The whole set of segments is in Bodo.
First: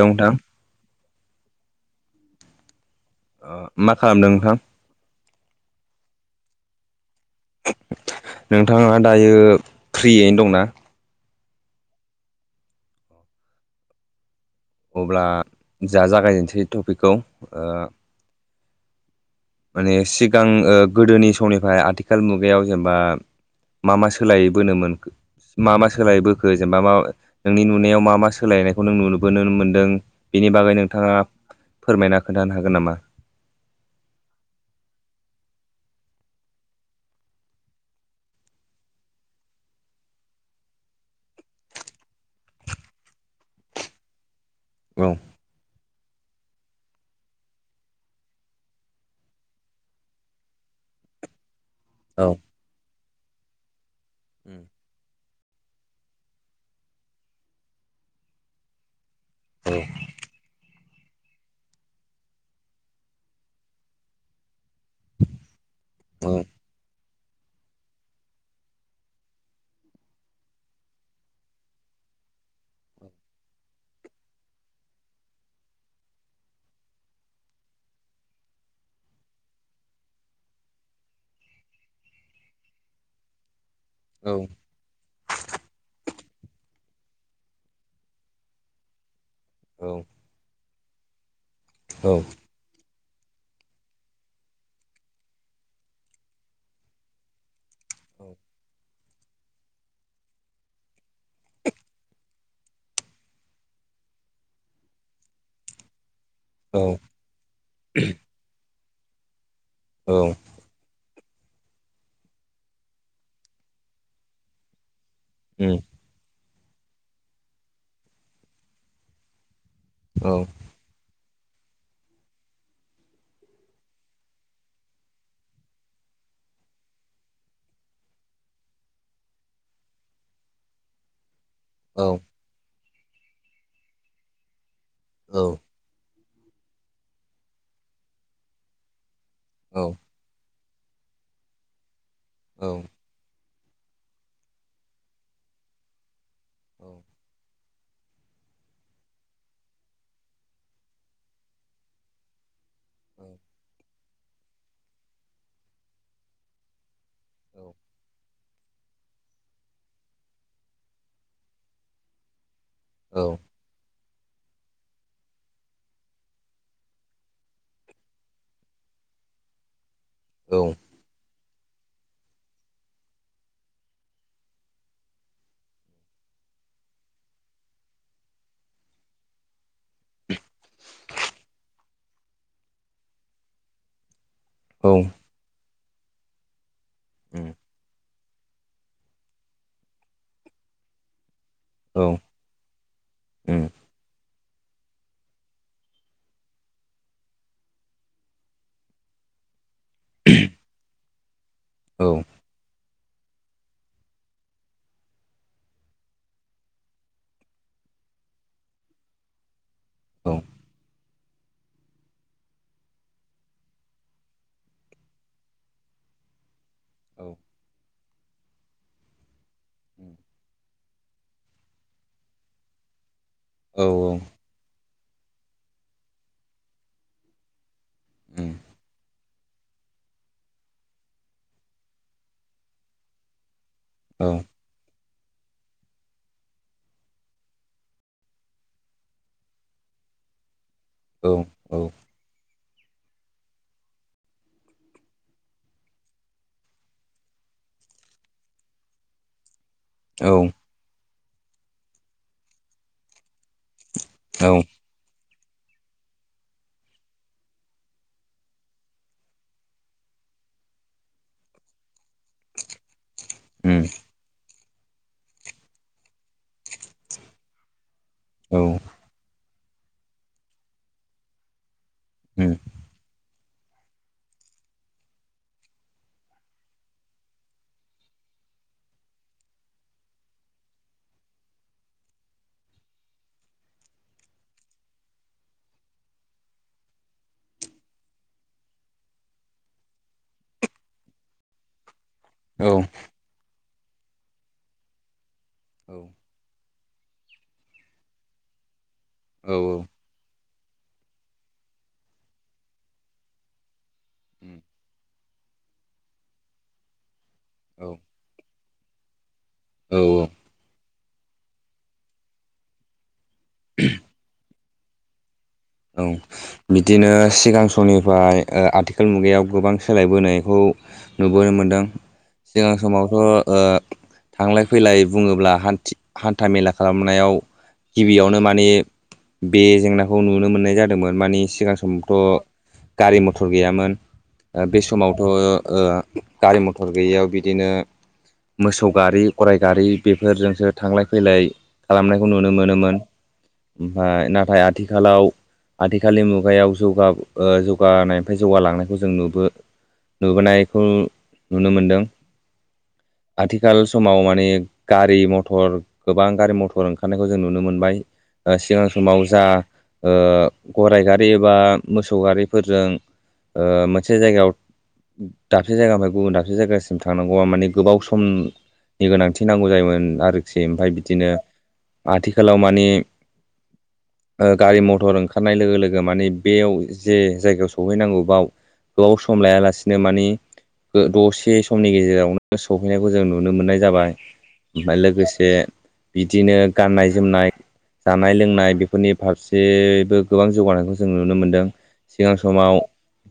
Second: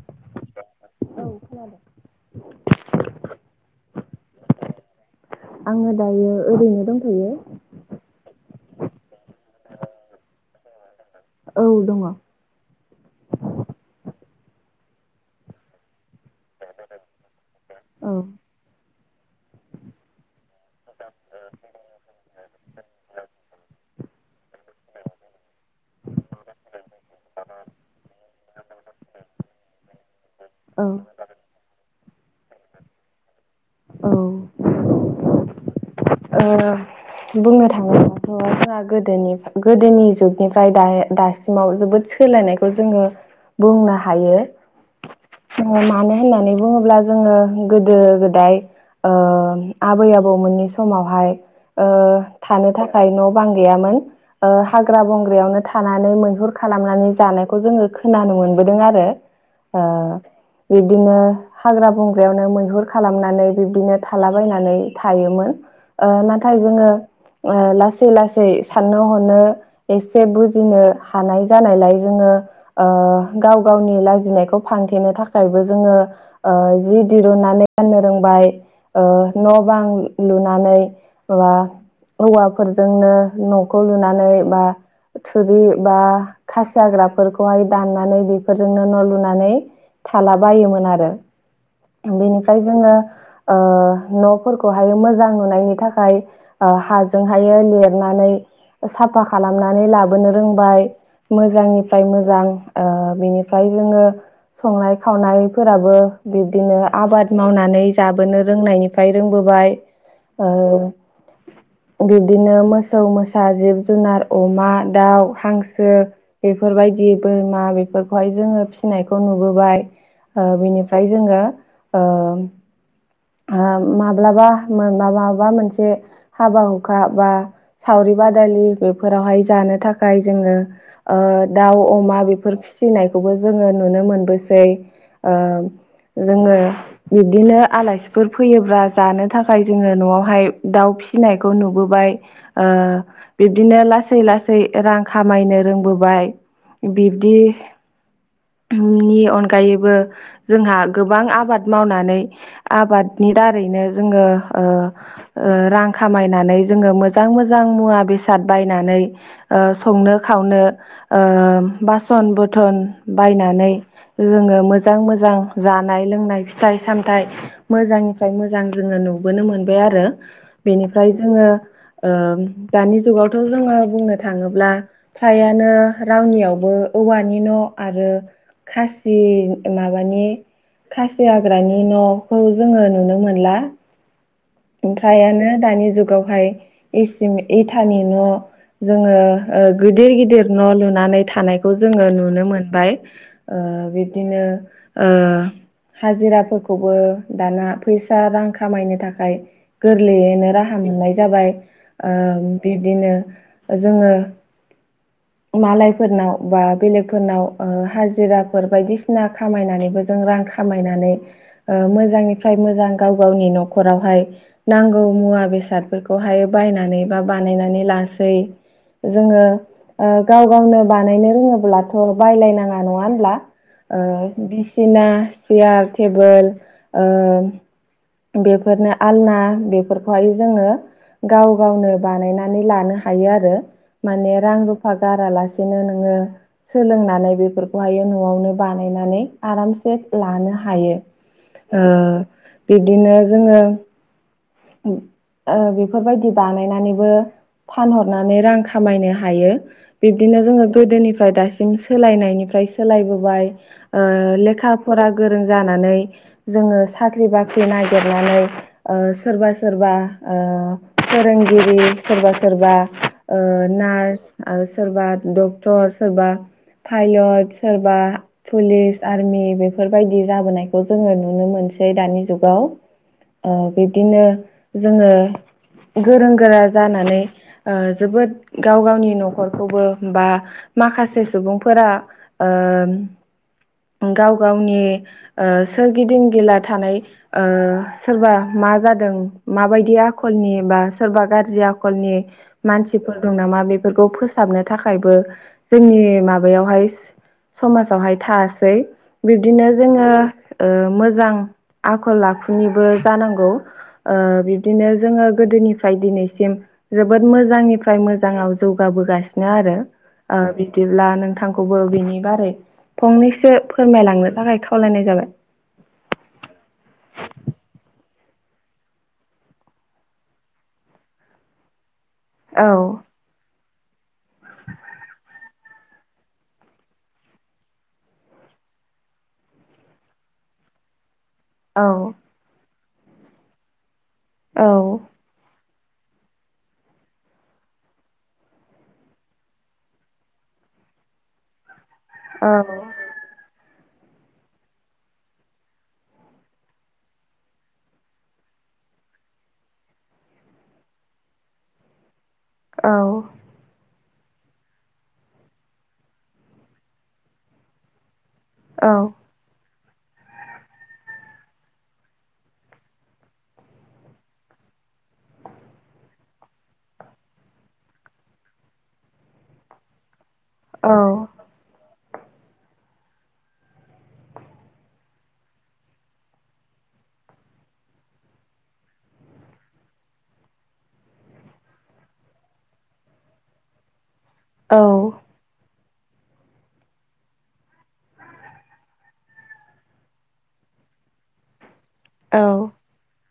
औ नोंथां [inaudible] औ खोनादों। मा खालामदों नोंथां आङो दायो ओरैनो दंथयो नोंथाङा दायो फ्रियैनो दंना औ दंङ अब्ला जा जागायजेनसै टपिकखौ औ माने सिगां गोदोनि समनिफ्राय आथिखाल मुगायाव जेनेबा मा मा सोलायै बोनोमोन मा मा सोलायबोखो जेनेबा मा नोंनि नुनायाव मा मा सोलायनायखौ नों नुोन मोनदों बे बेनि बागै नोंथाङा फोरमायना खोन्थानो हागोन नामा औ बुंनो थाङोबफोरा गोनि गोदोनि जुगनिफ्राय दा दासिमाव जोबोद सोलायनायखौ जोङो बुंनो हायो औ होननानै बुङोब्ला जोङो गोदो गोदाय आबै आबौमोननि समावहाय औ थानो थाखाय न' बां गैयामोन हाग्रा बं बग्रियावनो थानानै मैहुर खालामनानै जानायखौ जोङो खोनानो मोनबोदों आरो औ आ बिब्दिनो हाग्रा बंग्रायावनो मैहुर खालामनानै बिब्दिनो थालाबायनानै थायोमोन ओ औ ना [inaudible] ओ लासै लासै साननो हनो एसे बुजिनो हानाय जानायलाय जोङो ओ गाव गावनि लाजिनायखौ फानथेनो थाखायबो जोङो जि दिरुन नानै गाननो रोंबाय ओ न' बां लुनानै मा औवाफोरजोंनो न'ख खौ औ लुनानै बा थुरि बा खासि हाग्राफोरखौहाय दाननानै बेफोरजोंनो न' लुनानै थाला बायोमोन। आरो औ बेनिफ्राय जोङो ओ न'फोरखौहाय मोजां नुनायनि थाखाय ओ हाजोंहायो ले नानै साफा खालामनानै लाबोनो रोंबाय मोजांनिफ्राय मोजां ओ बिनिफ्राय जोङो संनाय खावनायफोराबो बे दिनो औ आबाद मावनानै जाबोनो रोंनायनिफ्राय रोंबोबाय औ ओ बिब्दिनो मोसौ मोसा जिब जुनार अमा दाउ हांसो बेफोरबायदि बोरमा बेफोरखौहाय जोङो फिनायखौ नुबोबाय ओ बिनिफ्राय जोङो ओ हा माब्लाबा म माबा मोनसे हाबा हुखा बा सावरि बादालि बेफोरावहाय जानो थाखाय जोङो ओ दाउ अमा बेफोर फिसिनायखौबो जोङो नुनो मोनबोसै ओ औ जोङो बिब्दिनो आलासिफोर फैयोब्ला जानो थाखाय जोङो न'आवहाय दाउ फिनायखौ नुबोबाय ओ बिब्दिनो लासै लासै रां खामायनो रोंबोबाय औ बिब्दि नि अनगायैबो जोंहा गोबां आबाद मावनानै औ आबादनि दारैनो जोङो ओ ओ रां खामायनानै जोङो मो मोजां औ मोजां मुवा बेसे फसाद बायनानै ओ संनो खावनो ओ बासन बुथ बथन औ बायनानै जोङो मोजां मोजां जानाय लोंनाय फिथाइ सामथाइ मोजांनिफ्राय मोजां जोङो नुबोनो मोनबाय आरो औ बेनिफ्राय जोङो ओ दानि जुगावथ' जोङो बुंनो थाङोब्ला फ्रायानो रावनियावबो औवानि न' आरो खासि माबानि खासि हाग्रानि न'खौ जोङो नुनो मोनला। उम ओमफ्रायानो दानि जुगावहायसि इसि इटानि न' जोङो ओ गिदिर गिदिर न' लुनानै थानाय खौ औ जोङो नुनो मोनबाय उम औ ओ बिब्दिनो ओ हाजिराफोरखौबो दाना फैसा रां खामायनो थाखाय गोरलैयैनो राहा मोननाय जाबाय ओ औ बिब्दिनो जोङो मालायफोरनाव बा बेलेगफोरनाव हाजिराफोर बायदिसिना खामायनानै जों औ उम रां खामायनानै ओ मोजांनिफ्राय मोजां गाव गावनि न'खरावहाय नांगौ मुवा बेसादफोरखौहाय बायनानै बा औ बानायनानै लास सै जोङो ओ उम गाव गावनो बानायनो रोङोब्लाथ' बायलायनाङा नङा होनब्ला औ ओ सिना चियार टेबोल ओ उम बेफोरनो आलना बेफोरखौहाय जोङो गाव गावनो बानायनानै लानो हायो आरो। औ माने रां रुफा गारालासेनो नोङो सोलोंनानै बेफोरखौहायो न'आवनो बानायनानै आरामसे लानो हा। हायो उम औ ओ बिब्दिनो जोङो ओ बेफोरबायदि बानायनानैबो फानहरनानै रां खामायनो हायो। औ बिब्दिनो जोङो गोदोनिफ्राय दासिम सोलायनायनिफ्राय सोलायबोबाय। ओ लेखा फरा गोरों जानानै जोङो साख्रि बाख्रि नागिरनानै सोरबा सोरबा फोरोंगिरि सोरबा सोरबा उम नार्स आरो सोरबा डक्टर सोरबा पायलट सोरबा पुलिस आर्मि बेफोरबायदि जाबोनायखौ जोङो नुनो मोनसै। सै दानि जुगाव। बिबदिनो जोङो गोरों गोरा जानानै जोबोद गाव गावनि न'खरखौबो बा माखासे सुबुंफोरा गाव गावनि सोरगिदिं गिला थानाय सोरबा मा जादों माबायदि आखलनि बा सोरबा गाज्रि आखलनि औ मानसिफोर दं नामा बेफोरखौ फोसाबनो थाखायबो जोंनि माबायावहाय समाजावहाय थासै। औ बिब्दिनो जोङो मोजां आखल आखुनिबो जानांगौ। बिब्दिनो जोङो गोदोनिफ्राय दिनैसिम जोबोद मोजांनिफ्राय मोजाङाव जौगाबोगासिनो आरो बिदिब्ला नोंथांखौबो बिनि बारै फंनैसो फोरमायलांनो थाखाय खावलायनाय जाबाय। औ बिदिनो सिगां समनिफ्राय आथिखाल मुगायाव गोबां सोलायबोनायखौ नुबोनो मोनदों। सिगां समावथ' थांलाय फैलाय बुङोब्ला हान्था मेला खालामनायाव गिबियावनो माने बे जेंनाखौ नुनो मोनो। मोननाय जादोंमोन। माने सिगां समावथ' गारि मथर गैयामोन। बे समावथ' गारि मथर गैयियाव बिदिनो मोसौ गारि गराय गारि बेफोरजोंसो थांलाय फैलाय खालामनायखौ नुनो मोनोमोन। ओमफ्राय नाथाय आथिखालाव आथिखालनि मुगायाव जौगानाय जौगानायनिफ्राय जौगालांनायखौ जों नुबो नुबोनायखौ नुनो मोनदों। आथिखाल समाव माने गारि मथर गोबां गारि मथर ओंखारनायखौ जों नुनो मोनबाय। सिगां समाव जा गराय गारि एबा मोसौ गारिफोरजों मोनसे जायगायाव दाबसे जायगानिफ्राय गुबुन दाबसे जायगासिम थांनांगौआ माने गोबाव सम नि गोनांथि नांगौ जायोमोन। आरो ओमफ्राय बिदिनो आथिखालाव मानि गारि मथर ओंखार लोगो लोगो माने बेयाव जे जायगायाव सहैनांगौ बेयाव गोबाव सम लायालासिनो मानिे दसे समनि गेजेरावनो सहैनायखौ जों नुनो मोननाय जाबाय। ओमफ्राय लोगोसे बिदिनो गाननाय जोमनाय जानाय लोंनाय बेफोरनि फारसेबो गोबां जौगानायखौ जों नुनो मोन्दों। सिगां समाव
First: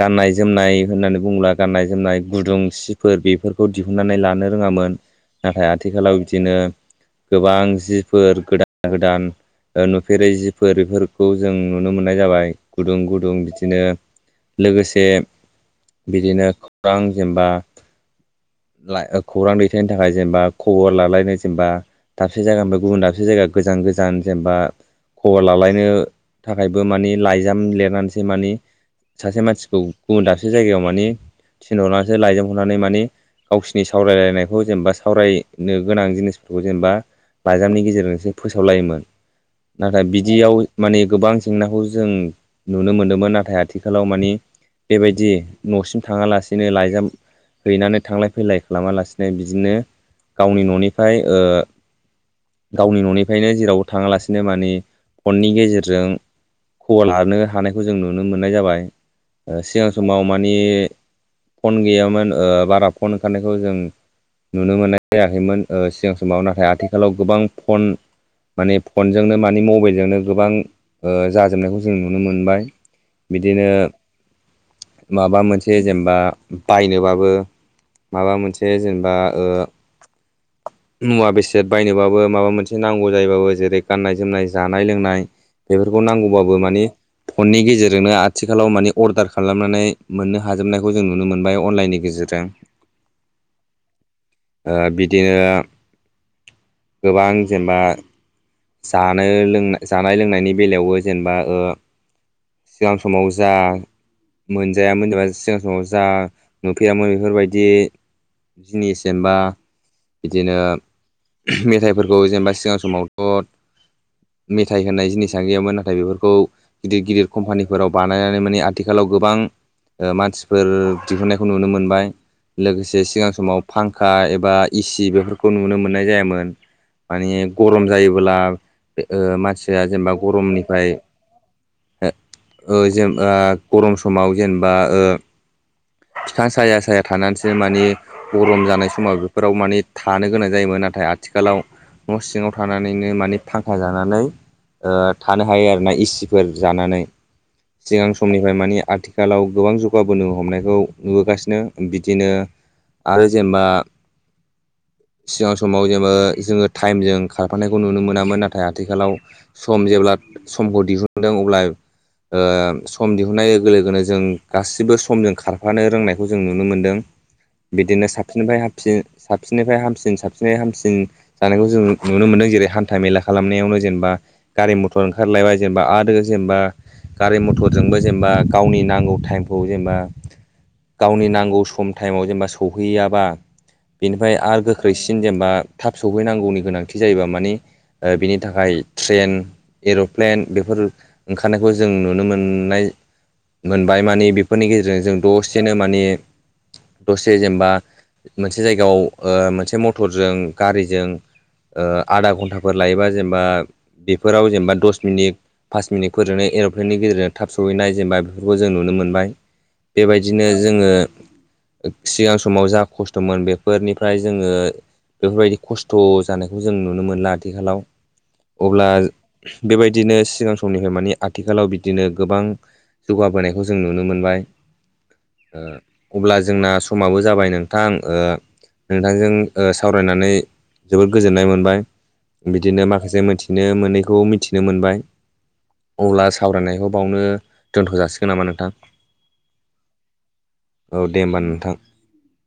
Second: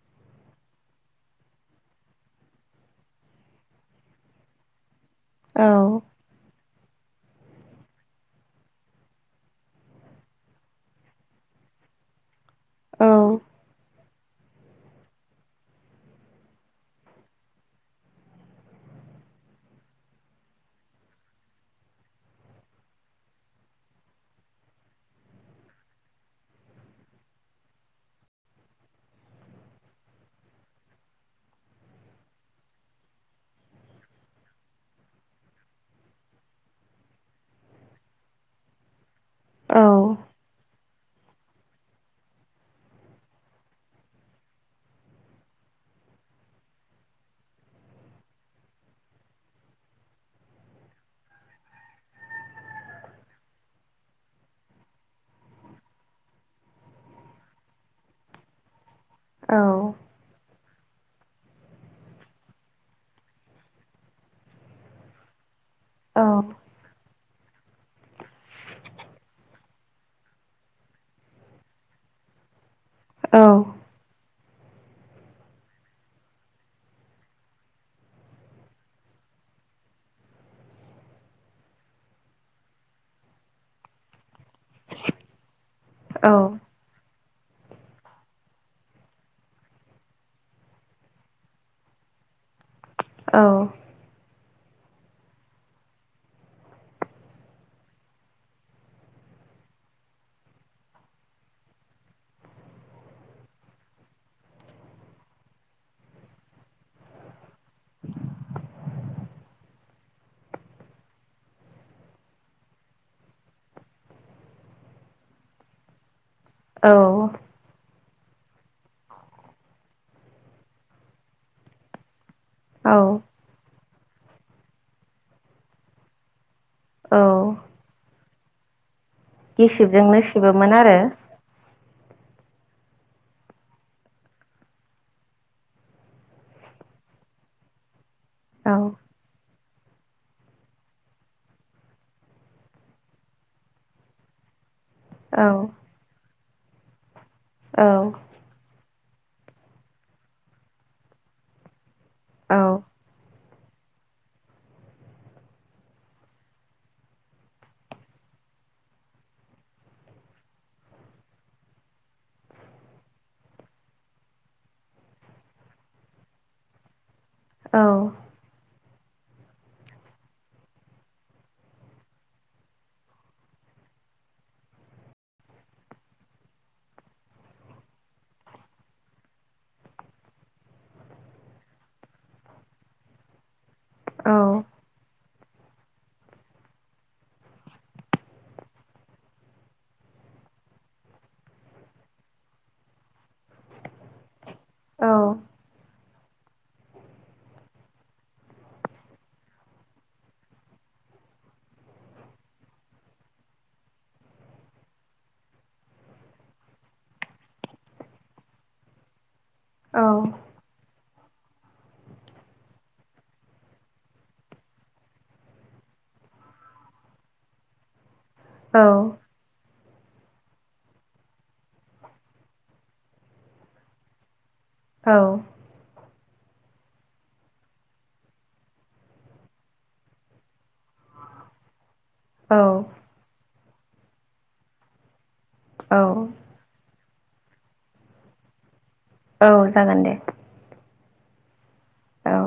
गाननाय जोमनाय होननानै बुङोब्ला गाननाय जोमनाय गुदुं सिफोर बेफोरखौ दिहुनन्नानै लानो रोङामोन। नाथाय आथिखालाव बिदिनो गोबां जिफोर गोदान गोदान नुफेरै जिफोर बेफोरखौ जों नुनो मोननाय जाबाय। गुदुं गुदुं बिदिनो लोगोसे बिदिनो खौरां जेनबा खौरां दैथायनो थाखाय जेनेबा खबर लालायनो जेनेबा दाबसे जायगानि ओमफ्राय गुबुन दाबसे जायगा गोजान गोजान जेनेबा खबर लालायनो थाखायबो माने लाइजाम लिरनानैसै माने सासे मानसिखौ गुबुन दाबसे जायगायाव माने थिनहरनानैसो लाायजोबहरनानै माने गावसिनि सावरायलायनायखौ जेनेबा सावरायनो गोनां जिनिसफोरखौ जेनेबा लाइजामनि गेजेरजोंसो फोसावलायोमोन नाथाय बिदियाव माने गोबां जेंनाखौ जों नुनो मोनदोंमोन नाथाय आथिखालाव मानि बेबायदि न'सिम थाङालासिनो लाइजाम हैनानै थांलाय फैलाय खालामालासिनो बिदिनो गावनि न'निफ्राय गावनि न'निफ्रायनो जेरावबो थाङालासिनो मानि फननि गेजेराव जों खबर लानो हानायखौ जों नुनो मोननाय जाबाय सिगां समाव मानि फन गैयामोन ओ बारा फन ओंखारनायखौ जों नुनो मोननाय जायाखैमोन सिगां समाव नाथाय आथिखालाव गोबां फन माने फनजोंनो मानि मबाइलजोंनो गोबां ओ जाजोबनायखौ जों नुनो मोनबाय बिदिनो माबा मोनसे जेनेबा बायनोबाबो माबा मोनसे जेनेबा मुवा बेसाद बायनोबाबो माबा मोनसे नांगौ जायोबाबो जेरै गाननाय जोमनाय जानाय लोंनाय बेफोरखौ नांगौबाबो मानि फननि गेजेरजोंनो आथिखालाव माने अर्डार खालामनानै मोननो हाजोबनायखौ जों नुनो मोनबाय अनलाइननि गेजेरजों [inaudible] औ ओ बिदिनो गोबां जेनेबा जानो लों जानाय लोंनायनि बेलायावबो जेनेबा ओ सिगां समाव जा मोनजायोन जा सिगां समाव जा नुफेरामोन बेफोरबायदि जिनिस एबा बिदिनो मेथाइफोरखौ जेनेबा सिगां समावथ' मेथाइ होनाय जिनिसा गैयामोन नाथाय बेफोरखौ गिदिर गिदिर कम्पानिफोराव बानाय बानायनानै माने आथिखालाव गोबां मानसिफोर दिहुननायखौ नुनो मोनबाय लोगोसे सिगां समाव फांखा एबा एसि बेफोरखौ नुनो मोननाय जायामोन मानि गरम जायोबोब्ला ओ मानसिया जेनेबा गोब्राबमोन गरमनिफ्राय आरो जेन गरम समाव जेनेबा फिफां साया साया थानानैसो मानि गरम औ जानाय समाव बेफोर फाव माने थानो गोनां जायोमोन नाथाय आथिखालाव न' सिङाव थानानैनो माने फांखा जानानै ओ थानो औ हायो आरो ना एसिफोर जानानै औ सिगां समनिफ्राय माने आथि खालाव गोबां जौगाबोनो हमनायखौ नुबोगासिनो बिदिनो औ आरो जेनेबा सिगां समाव जेनेबा जोङो टाइमजों खारफानायखौ नुनो मोनामोन नाथाय आथिखालाव सम जेब्ला समखौ दिहुनदों अब्ला ओ सम दिहुनाय लोगो लोगोनो जों गासिबो समजों खारफानो रोंनायखौ जों नुनो मोनदों औ बिदिनो साबसिननिफ्राय हाम सिन साबसिननिफ्राय हामसिन साबसिन हामसिन जानायखौ जों नुनो मोनदों जेरै हान्था मेला खालामनायावनो जेनेबा गारि मथर ओंखारलायबाय जेनेबा आरो जेनेबा गारि मथरजोंबो जेनेबा गावनि नांगौ टाइमखौ जेनेबा गावनि नांगौ सम टाइमाव जेनेबा सौहैयाबा बेनिफ्राय आरो गोख्रैसिन जेनेबा थाब सहैनांगौनि गोनांथि जायोबा मानि ओ बिनि थाखाय ध्रेन। एर'प्लेन बेफोर ओंखारनायखौ जों नुनो मोननाय मोनबाय मानिे बे। फोरनि गेजेरजों औ जों दसेनो माने दसे जेनेबा। मोनसे जायगायाव ओ मोनसे मथरजों गारिजों। ओ आदा घन्टाफोर लायोबा जेनबा बेब फोराव जेनबा दस मिनिट फास मिनिटफोरजोंनो एर'फ्लेननि गेजेरजों थाब सहैनाय जेनबा बेफोरखौ जों नुनो मोनबाय। बेबायदिनो जोङो। सिगां समाव जा खस्थ'मोन बेफोरनिफ्राय जोङो। बेफोरबायदि खस्थ' जानायखौ जों नुनो मोनला आथिखालाव अब्ला। बेबायदिनो सिगां समनिफ्राय माने आथिखालाव बिदिनो गोबां। जौगाबोनायखौ जों नुनो मोनबाय। औ। ओ अब्ला जोंना समाबो जाबाय नोंथां ओ। नोंथांजों ओ सावरायनानै जोबोद गोजोननाय मोनबाय। औ बिदिनो माखासे मिथिनो मोनैखौ मिथिनो मोनबाय औ औ अब्ला सावरायनायखौ। बावनो दोन्थ' जाासिगोन नामा नोंथां? औ जागोन दे। औ दे होमबा नोंथां। औ।